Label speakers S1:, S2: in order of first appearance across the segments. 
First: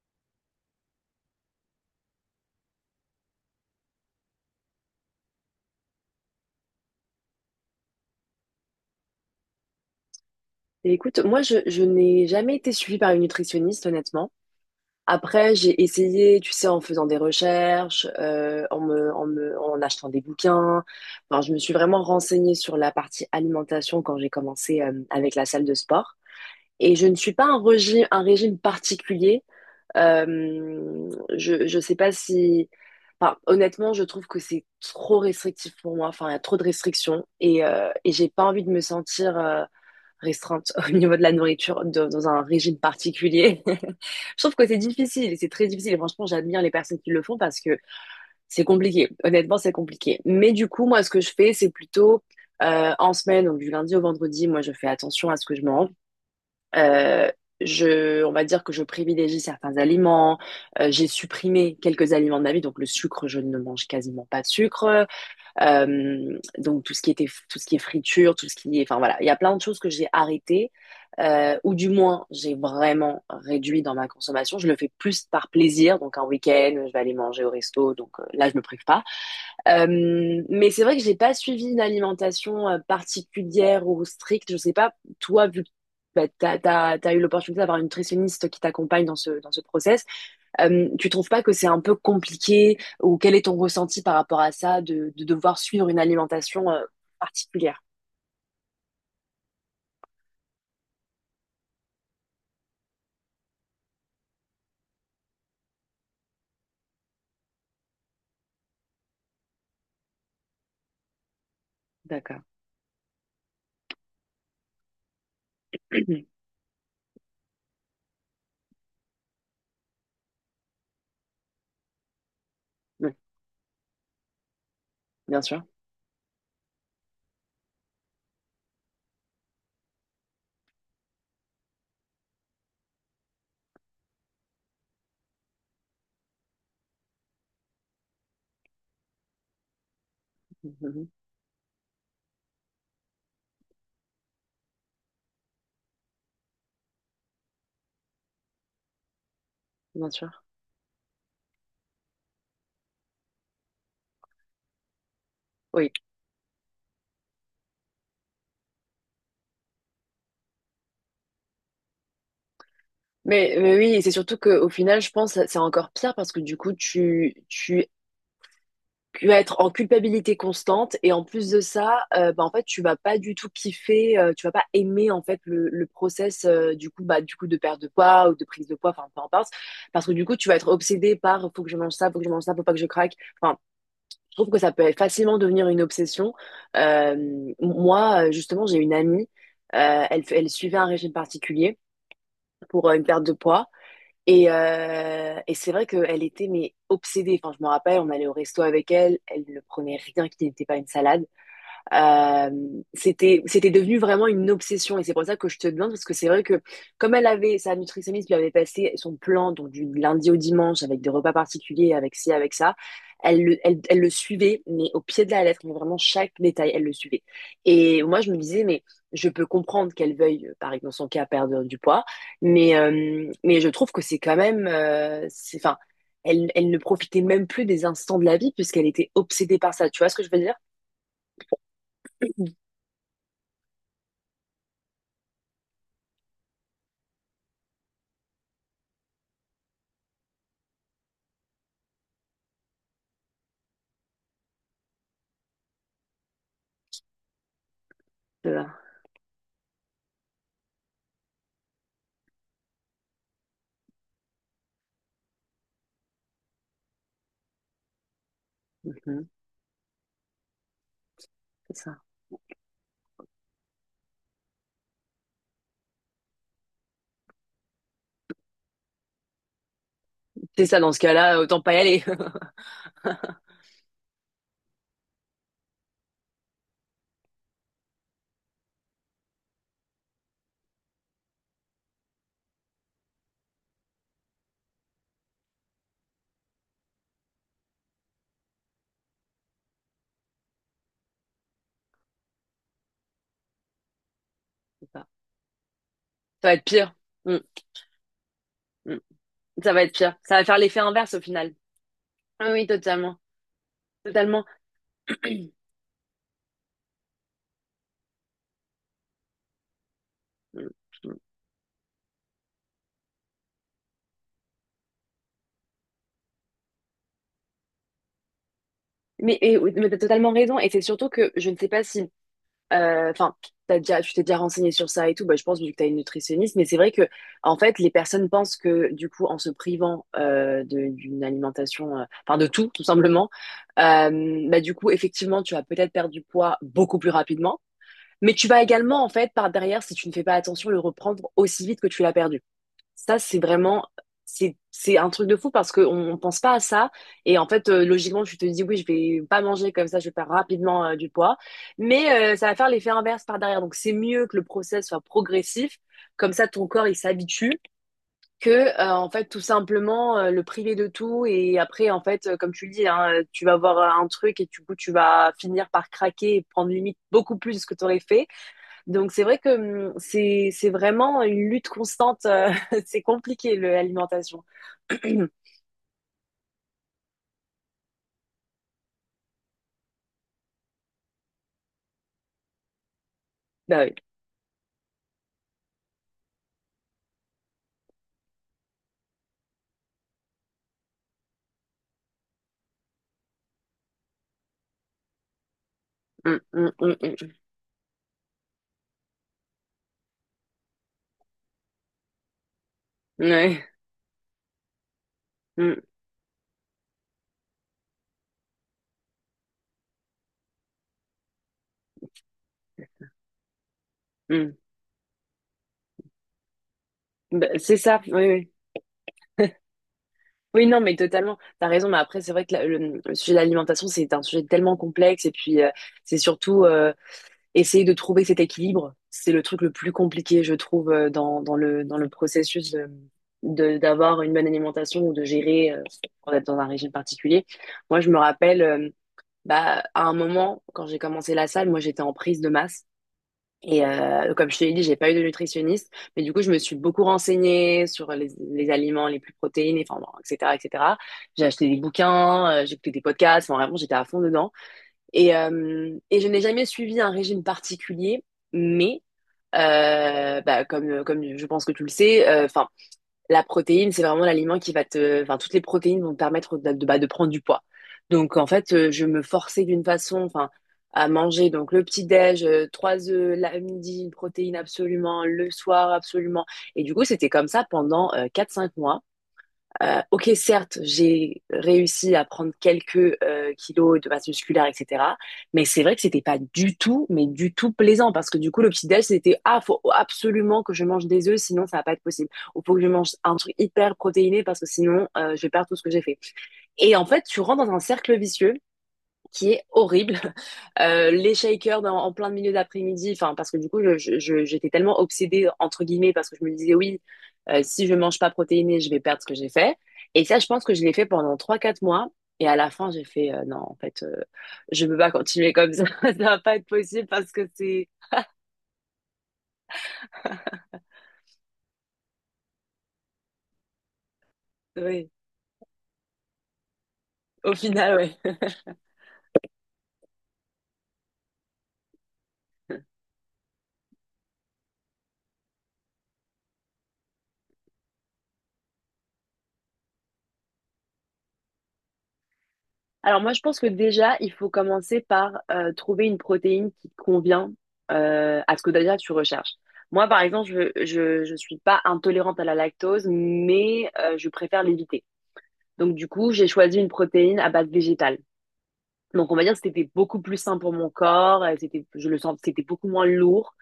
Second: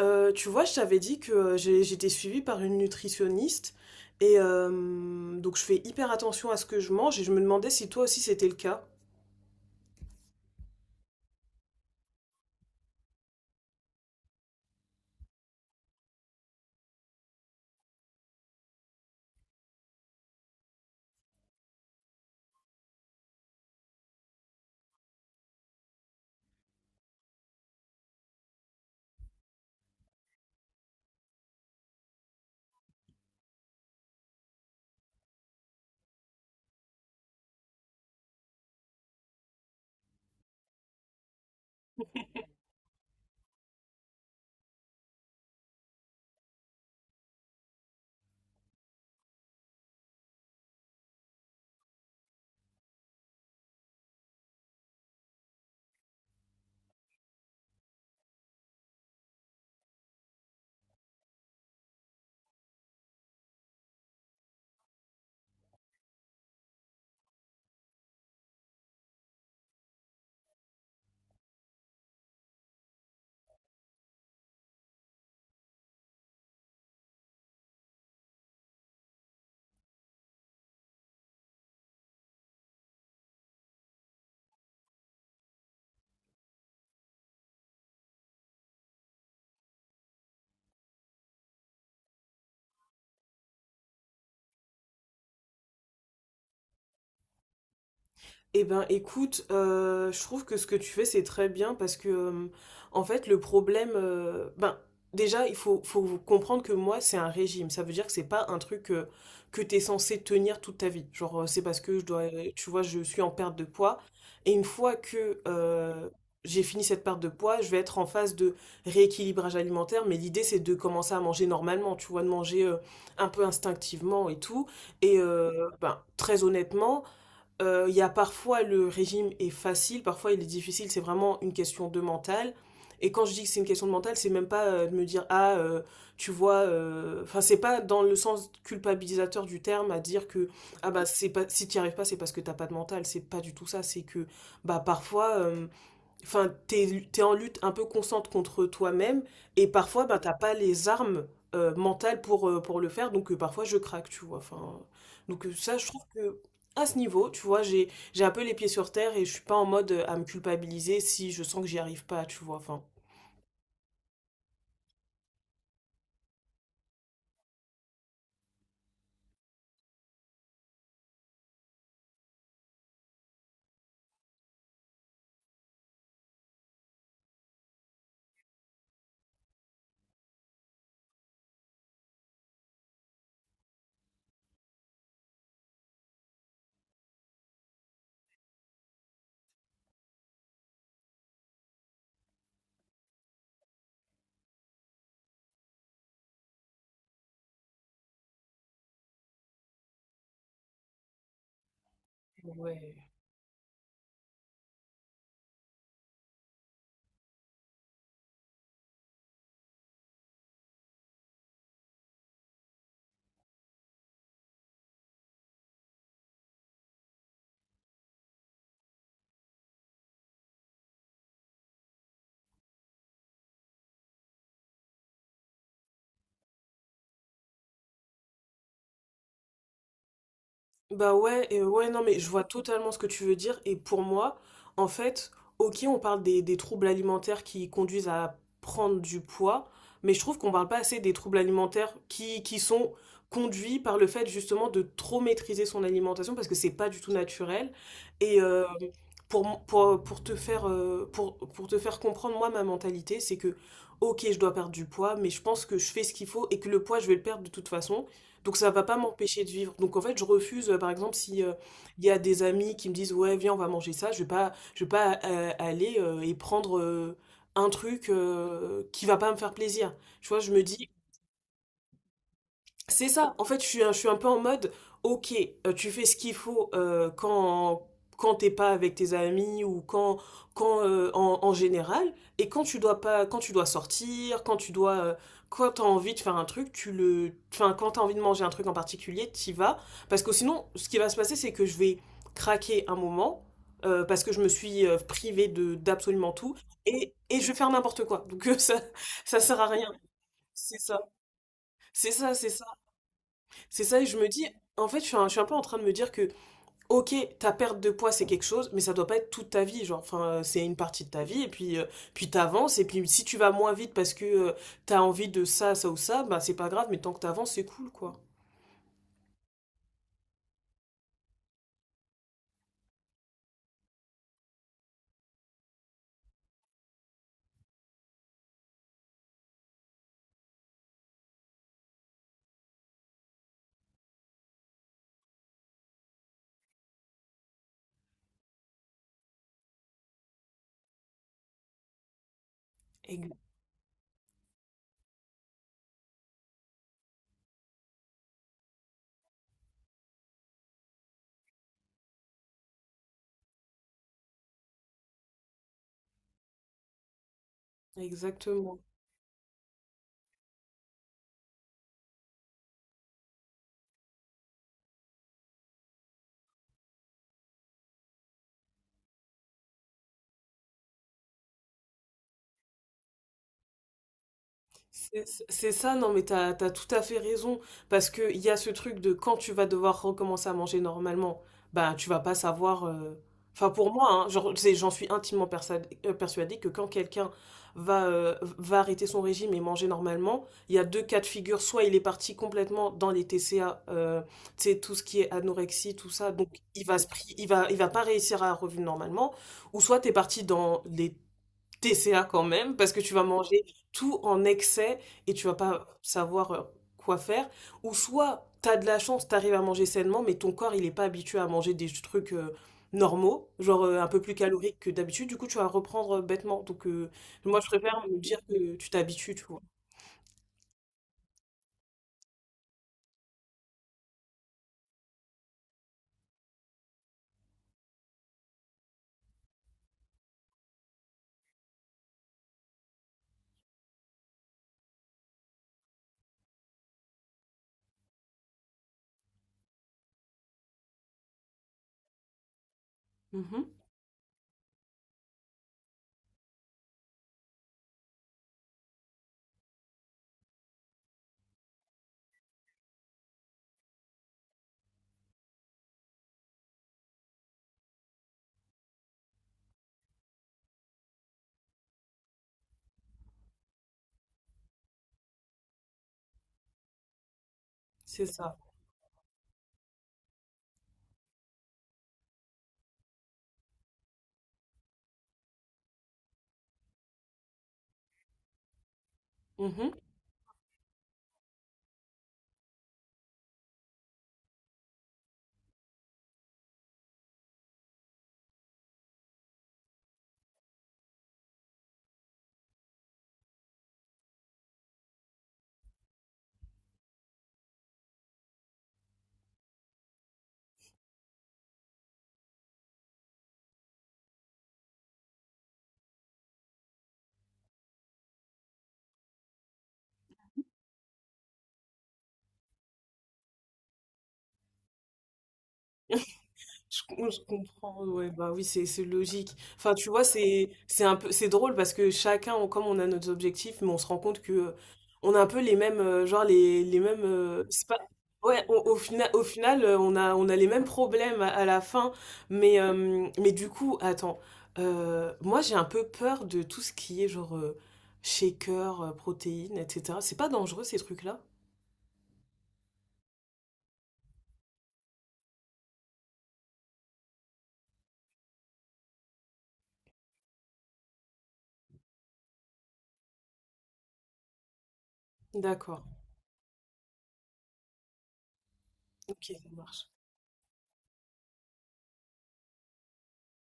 S1: Tu vois, je t'avais dit que j'étais suivie par une nutritionniste et donc je fais hyper attention à ce que je mange et je me demandais si toi aussi c'était le cas.
S2: Et écoute, moi, je n'ai jamais été suivie par une nutritionniste, honnêtement. Après, j'ai essayé, tu sais, en faisant des recherches, en achetant des bouquins. Enfin, je me suis vraiment renseignée sur la partie alimentation quand j'ai commencé, avec la salle de sport. Et je ne suis pas un régime particulier. Euh, je sais pas si, enfin, honnêtement, je trouve que c'est trop restrictif pour moi. Enfin, il y a trop de restrictions et j'ai pas envie de me sentir restreinte au niveau de la nourriture dans un régime particulier. Je trouve que c'est difficile, c'est très difficile. Et franchement, j'admire les personnes qui le font parce que c'est compliqué. Honnêtement, c'est compliqué. Mais du coup, moi, ce que je fais, c'est plutôt en semaine, donc du lundi au vendredi, moi, je fais attention à ce que je mange. Euh, on va dire que je privilégie certains aliments. J'ai supprimé quelques aliments de ma vie, donc le sucre, je ne mange quasiment pas de sucre. Donc tout ce qui est friture, tout ce qui est, enfin voilà, il y a plein de choses que j'ai arrêtées ou du moins j'ai vraiment réduit dans ma consommation. Je le fais plus par plaisir, donc un week-end, je vais aller manger au resto, donc là je me prive pas. Mais c'est vrai que j'ai pas suivi une alimentation particulière ou stricte. Je sais pas toi vu que bah, t'as eu l'opportunité d'avoir une nutritionniste qui t'accompagne dans ce process. Tu trouves pas que c'est un peu compliqué ou quel est ton ressenti par rapport à ça de devoir suivre une alimentation particulière?
S1: Eh ben, écoute, je trouve que ce que tu fais, c'est très bien parce que, en fait, le problème, ben, déjà, il faut comprendre que moi, c'est un régime. Ça veut dire que c'est pas un truc que tu es censé tenir toute ta vie. Genre, c'est parce que je dois,
S2: D'accord.
S1: tu vois, je suis en perte de poids. Et une fois que j'ai fini cette perte de poids, je vais être en phase de rééquilibrage alimentaire. Mais l'idée, c'est de commencer à manger normalement, tu vois, de manger
S2: Oui,
S1: un peu instinctivement et tout. Et,
S2: bien sûr.
S1: ben, très honnêtement, il y a parfois le régime est facile, parfois il est difficile, c'est vraiment une question de mental. Et quand je dis que c'est une question de mental, c'est même pas de me dire ah tu vois, enfin c'est pas dans le sens culpabilisateur du terme à dire que
S2: Mhm.
S1: ah bah
S2: Mhm.
S1: c'est pas si t'y arrives pas c'est parce que t'as pas de mental, c'est pas du tout ça, c'est que bah parfois enfin, t'es en lutte un peu constante contre toi-même et parfois,
S2: Bien
S1: ben, t'as
S2: sûr.
S1: pas les armes mentales pour le faire. Donc, parfois, je craque, tu vois. Enfin, donc, ça, je
S2: Oui.
S1: trouve que à ce niveau, tu vois, j'ai un peu les pieds sur terre et je suis pas en mode à me culpabiliser si je sens que j'y arrive pas, tu vois. Enfin,
S2: Mais oui, et c'est surtout qu'au final, je pense que c'est encore pire parce que du coup, tu vas être en culpabilité constante et en plus de ça, bah, en fait, tu vas pas du tout kiffer, tu vas pas aimer en fait le process du coup de perte de poids ou de prise de poids, enfin peu importe, parce que du coup tu vas être obsédé par faut que je mange ça, faut que je mange ça, faut pas que je craque. Enfin, je trouve que ça peut facilement devenir une obsession. Euh, Moi, justement, j'ai une amie, elle suivait un régime particulier pour une perte de poids. Et c'est vrai qu'elle était mais obsédée. Enfin, je me rappelle, on allait au resto avec elle, elle ne prenait rien qui n'était pas une salade. Euh,
S1: ouais.
S2: C'était devenu vraiment une obsession et c'est pour ça que je te demande parce que c'est vrai que comme elle avait sa nutritionniste lui avait passé son plan donc du lundi au dimanche avec des repas particuliers avec ci avec ça, elle le suivait mais au pied de la lettre mais vraiment chaque détail elle le suivait et moi je me disais mais je peux comprendre qu'elle veuille par exemple dans son cas perdre du poids mais je trouve que c'est quand même c'est enfin elle ne profitait même plus des instants de la vie puisqu'elle était obsédée par ça tu vois ce que je veux
S1: Bah ouais, et ouais, non, mais je vois totalement ce que tu veux dire. Et pour moi, en fait, ok, on parle des troubles alimentaires qui conduisent à prendre du poids, mais je trouve qu'on parle pas assez des troubles alimentaires qui sont conduits par le fait justement de trop maîtriser son alimentation parce que c'est pas du tout naturel. Et
S2: dire?
S1: pour te faire comprendre, moi, ma mentalité, c'est que, ok, je dois perdre du poids, mais je pense que je fais ce qu'il faut et que le poids, je vais le perdre de toute façon. Donc ça va pas
S2: Mhm.
S1: m'empêcher de vivre. Donc en fait, je refuse, par exemple, si
S2: C'est ça.
S1: il y a des amis qui me disent ouais, viens, on va manger ça, je vais pas aller et prendre un truc qui va pas me faire plaisir. Tu vois, je me
S2: C'est ça,
S1: dis
S2: dans ce cas-là, autant pas y aller.
S1: c'est ça. En fait, je suis un peu en mode, ok, tu fais ce qu'il faut quand t'es pas avec tes amis ou quand en général, et quand tu dois pas, quand tu dois sortir, quand t'as envie de faire un truc, enfin, quand t'as envie de manger un truc en particulier, t'y vas, parce que sinon, ce qui va se passer, c'est que je vais craquer un moment, parce que je me suis
S2: C'est ça.
S1: privée de d'absolument
S2: Ça va
S1: tout
S2: être pire.
S1: et,
S2: Mm,
S1: et je vais faire n'importe quoi. Donc ça
S2: mm.
S1: ça sert à
S2: Ça va
S1: rien.
S2: être pire. Ça va faire
S1: C'est
S2: l'effet
S1: ça.
S2: inverse au final.
S1: C'est ça, c'est
S2: Ah
S1: ça.
S2: oui, totalement.
S1: C'est ça, et je me
S2: Totalement.
S1: dis, en fait, je suis un peu en train de me dire que, ok, ta perte de poids, c'est quelque chose, mais ça doit pas être toute ta vie. Genre, enfin, c'est
S2: Mm,
S1: une partie de
S2: mm.
S1: ta vie, et puis, puis t'avances, et puis si tu vas moins vite parce que tu t'as envie de ça, ça ou ça, bah c'est pas grave, mais tant que t'avances, c'est cool, quoi.
S2: Mais, oui, mais t'as totalement raison. Et c'est surtout que je ne sais pas si, enfin, tu t'es déjà renseigné sur ça et tout. Bah, je pense vu que tu as une nutritionniste, mais c'est vrai que en fait, les personnes pensent que du coup, en se privant d'une alimentation, enfin de tout, tout simplement, bah du coup, effectivement, tu vas peut-être perdre du poids beaucoup plus rapidement, mais tu vas également en fait par derrière, si tu ne fais pas attention, le reprendre aussi vite que tu l'as perdu. Ça,
S1: Ex-
S2: c'est un truc de fou parce qu'on ne pense pas à ça. Et en fait, logiquement, tu te dis, oui, je vais pas manger comme ça, je vais perdre rapidement du poids. Mais ça va faire l'effet inverse par derrière. Donc, c'est mieux que le process soit progressif. Comme ça, ton corps, il s'habitue que,
S1: Exactement.
S2: en fait, tout simplement, le priver de tout. Et après, en fait, comme tu le dis, hein, tu vas avoir un truc et du coup, tu vas finir par craquer et prendre limite beaucoup plus de ce que tu aurais fait. Donc c'est vrai que c'est vraiment une lutte constante. C'est compliqué le l'alimentation.
S1: C'est c'est ça, non mais t'as tout à fait raison, parce que il y a ce truc de quand tu vas devoir recommencer à manger normalement, bah tu vas pas savoir, enfin
S2: Bah
S1: pour
S2: oui.
S1: moi, hein, genre, j'en suis intimement persuadée que quand quelqu'un va, va arrêter son régime et manger normalement, il y a deux cas de figure, soit il est parti complètement dans les TCA, tu sais, tout ce qui est anorexie, tout ça, donc il va, se
S2: Hum.
S1: pri- il va pas réussir à revenir normalement, ou soit t'es parti dans les TCA quand même, parce que tu vas
S2: Ouais.
S1: manger tout en excès et tu vas
S2: Hum,
S1: pas savoir quoi faire. Ou soit t'as de la chance, t'arrives à manger sainement, mais ton corps il est pas habitué à manger des trucs normaux, genre un peu plus
S2: hum.
S1: caloriques que d'habitude, du coup tu vas reprendre bêtement. Donc
S2: Bah,
S1: moi je
S2: c'est ça.
S1: préfère me dire
S2: Oui,
S1: que tu t'habitues, tu
S2: oui.
S1: vois.
S2: Oui, non, mais totalement. T'as raison. Mais après, c'est vrai que le sujet de l'alimentation, c'est un sujet tellement complexe. Et puis, c'est surtout essayer de trouver cet équilibre. C'est le truc le plus compliqué, je trouve, dans le processus d'avoir une bonne alimentation ou de gérer, quand on est dans un régime particulier. Moi, je me rappelle. Bah, à un moment, quand j'ai commencé la salle, moi, j'étais en prise de masse.
S1: Mhm,
S2: Et comme je te l'ai dit, j'ai pas eu de nutritionniste. Mais du coup, je me suis beaucoup renseignée sur les aliments les plus protéinés, enfin, bon, etc., etc. J'ai acheté des bouquins, j'ai écouté des podcasts. Enfin, vraiment, j'étais à fond dedans. Et je n'ai jamais suivi un régime particulier. Mais, bah, comme je pense que tu le sais, enfin, la protéine, c'est vraiment l'aliment qui va te — enfin, toutes les protéines vont te permettre bah, de prendre du poids.
S1: c'est
S2: Donc, en
S1: ça.
S2: fait, je me forçais d'une façon, enfin, à manger donc le petit-déj, trois œufs, la midi, une protéine absolument, le soir absolument. Et du coup, c'était comme ça pendant 4-5 mois.
S1: Mhm.
S2: Ok, certes, j'ai réussi à prendre quelques kilos de masse musculaire, etc. Mais c'est vrai que c'était pas du tout, mais du tout plaisant parce que du coup, le petit déj, c'était ah, faut absolument que je mange des œufs, sinon ça va pas être possible. Ou faut que je mange un truc hyper protéiné parce que sinon je vais perdre tout ce que j'ai fait. Et en fait, tu rentres dans un cercle vicieux qui est horrible. Les shakers en plein milieu d'après-midi, enfin parce que du coup j'étais tellement obsédée entre guillemets parce que je me disais oui, si je mange pas protéiné, je vais perdre ce que j'ai fait. Et ça, je pense que je l'ai fait pendant 3-4 mois. Et à la fin, j'ai fait non, en fait, je peux pas continuer comme ça. Ça va pas être
S1: Je,
S2: possible
S1: com-
S2: parce
S1: je
S2: que c'est,
S1: comprends, ouais, ouais, bah oui, c'est logique. Enfin, tu vois, c'est un peu, c'est drôle parce que chacun, comme on a nos objectifs, mais on se rend compte que
S2: oui,
S1: on a un peu les mêmes, genre les mêmes,
S2: au
S1: c'est
S2: final,
S1: pas,
S2: oui.
S1: ouais. Au final, on a les mêmes problèmes à la fin, mais euh, mais du coup, attends, moi j'ai un peu peur de tout ce qui est genre shaker, protéines, etc. C'est pas dangereux ces trucs-là?
S2: Alors moi, je pense que déjà, il faut commencer par trouver une protéine qui convient à ce que déjà tu recherches. Moi, par exemple, je suis pas intolérante à la lactose, mais je préfère l'éviter. Donc
S1: D'accord,
S2: du coup, j'ai choisi une protéine à base végétale. Donc on va
S1: ok,
S2: dire que
S1: ça
S2: c'était
S1: marche.
S2: beaucoup plus sain pour mon corps, je le sens, c'était beaucoup moins lourd.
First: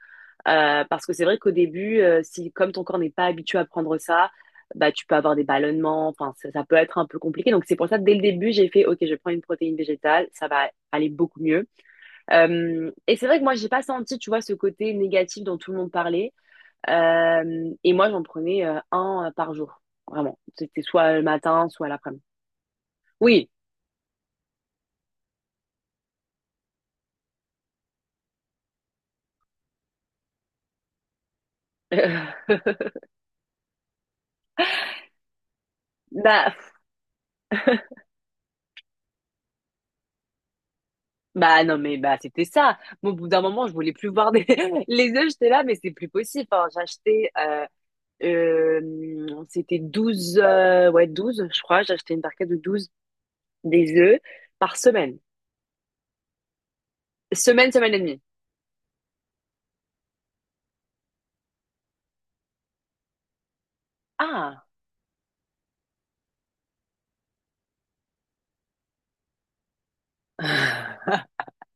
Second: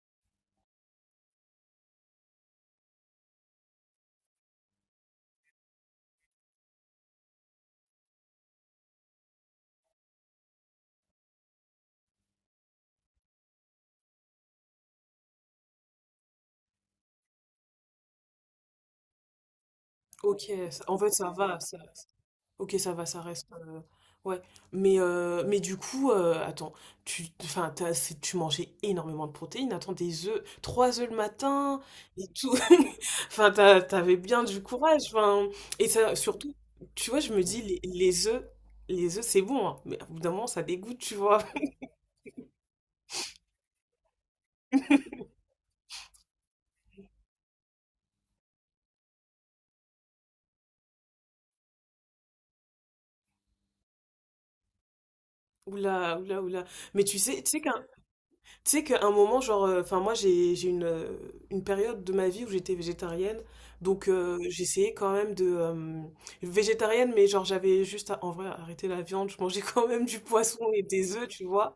S2: Parce que c'est vrai qu'au début, si comme ton corps n'est pas habitué à prendre ça, bah tu peux avoir des ballonnements, enfin ça peut être un peu compliqué. Donc c'est pour ça que dès le début, j'ai fait OK, je prends une protéine végétale, ça va aller beaucoup mieux. Et c'est vrai que moi j'ai pas senti, tu vois, ce côté négatif dont tout le monde parlait. Et moi j'en prenais un par jour, vraiment.
S1: Ok,
S2: C'était
S1: en fait
S2: soit le
S1: ça va,
S2: matin, soit l'après-midi.
S1: ok ça va, ça reste,
S2: Oui.
S1: ouais. Mais du coup, attends, enfin tu mangeais énormément de protéines. Attends, des œufs, trois œufs le matin et tout. Enfin t'avais bien du courage. Enfin et ça surtout,
S2: Bah,
S1: tu vois, je me dis les œufs, les œufs c'est bon, hein, mais au bout d'un moment ça dégoûte, tu vois.
S2: bah non mais bah c'était ça. Moi, au bout d'un moment, je voulais plus voir des les œufs, j'étais là, mais c'est plus possible. Enfin, j'achetais c'était 12 ouais, 12 je crois. J'ai acheté une barquette de 12 des œufs par semaine.
S1: Oula, oula, oula. Mais tu sais,
S2: Semaine, semaine et demie.
S1: tu sais qu'à un moment, genre, enfin moi j'ai une période de ma vie où j'étais végétarienne, donc
S2: Ah,
S1: j'essayais quand même de végétarienne, mais genre j'avais juste à, en vrai arrêter la viande, je mangeais quand même du poisson et des œufs, tu vois.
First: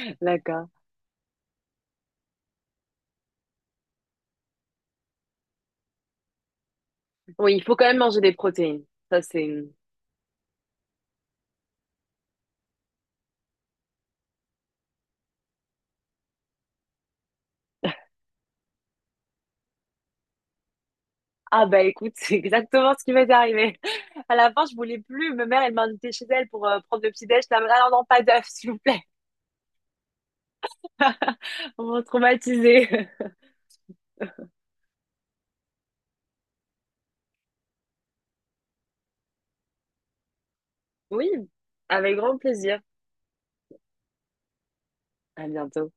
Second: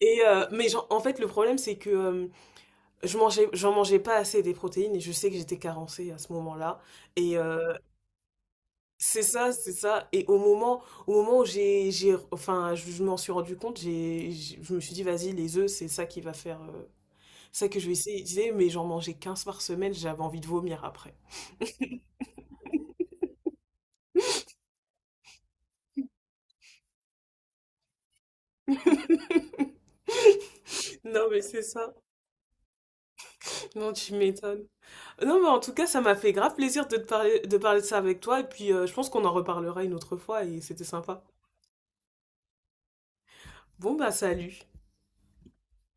S1: Et mais
S2: d'accord.
S1: genre, en fait le problème c'est que j'en mangeais pas assez des protéines et je sais que j'étais carencée à ce moment-là. Et
S2: Oui,
S1: euh,
S2: il faut quand même manger des protéines. Ça,
S1: c'est
S2: c'est —
S1: ça, c'est ça. Et au moment où enfin, je m'en suis rendu compte, je me suis dit, vas-y, les œufs, c'est ça qui va faire, ça que je vais essayer. Je disais, mais j'en mangeais 15 par semaine, j'avais envie de vomir après.
S2: Ah bah écoute, c'est exactement ce qui m'est arrivé. À la fin, je voulais plus. Ma mère, elle m'a invitée chez elle pour prendre le petit déj. Elle m'a dit, « Ah non, non, pas d'œufs, s'il vous plaît. »
S1: Non, mais c'est
S2: On
S1: ça.
S2: m'a traumatisée.
S1: Non, tu m'étonnes. Non, mais en tout cas, ça m'a fait grave plaisir de te parler de ça avec toi. Et puis, je pense qu'on en reparlera une autre fois et c'était sympa.
S2: Oui, avec grand plaisir.
S1: Bon, bah, salut.
S2: À bientôt.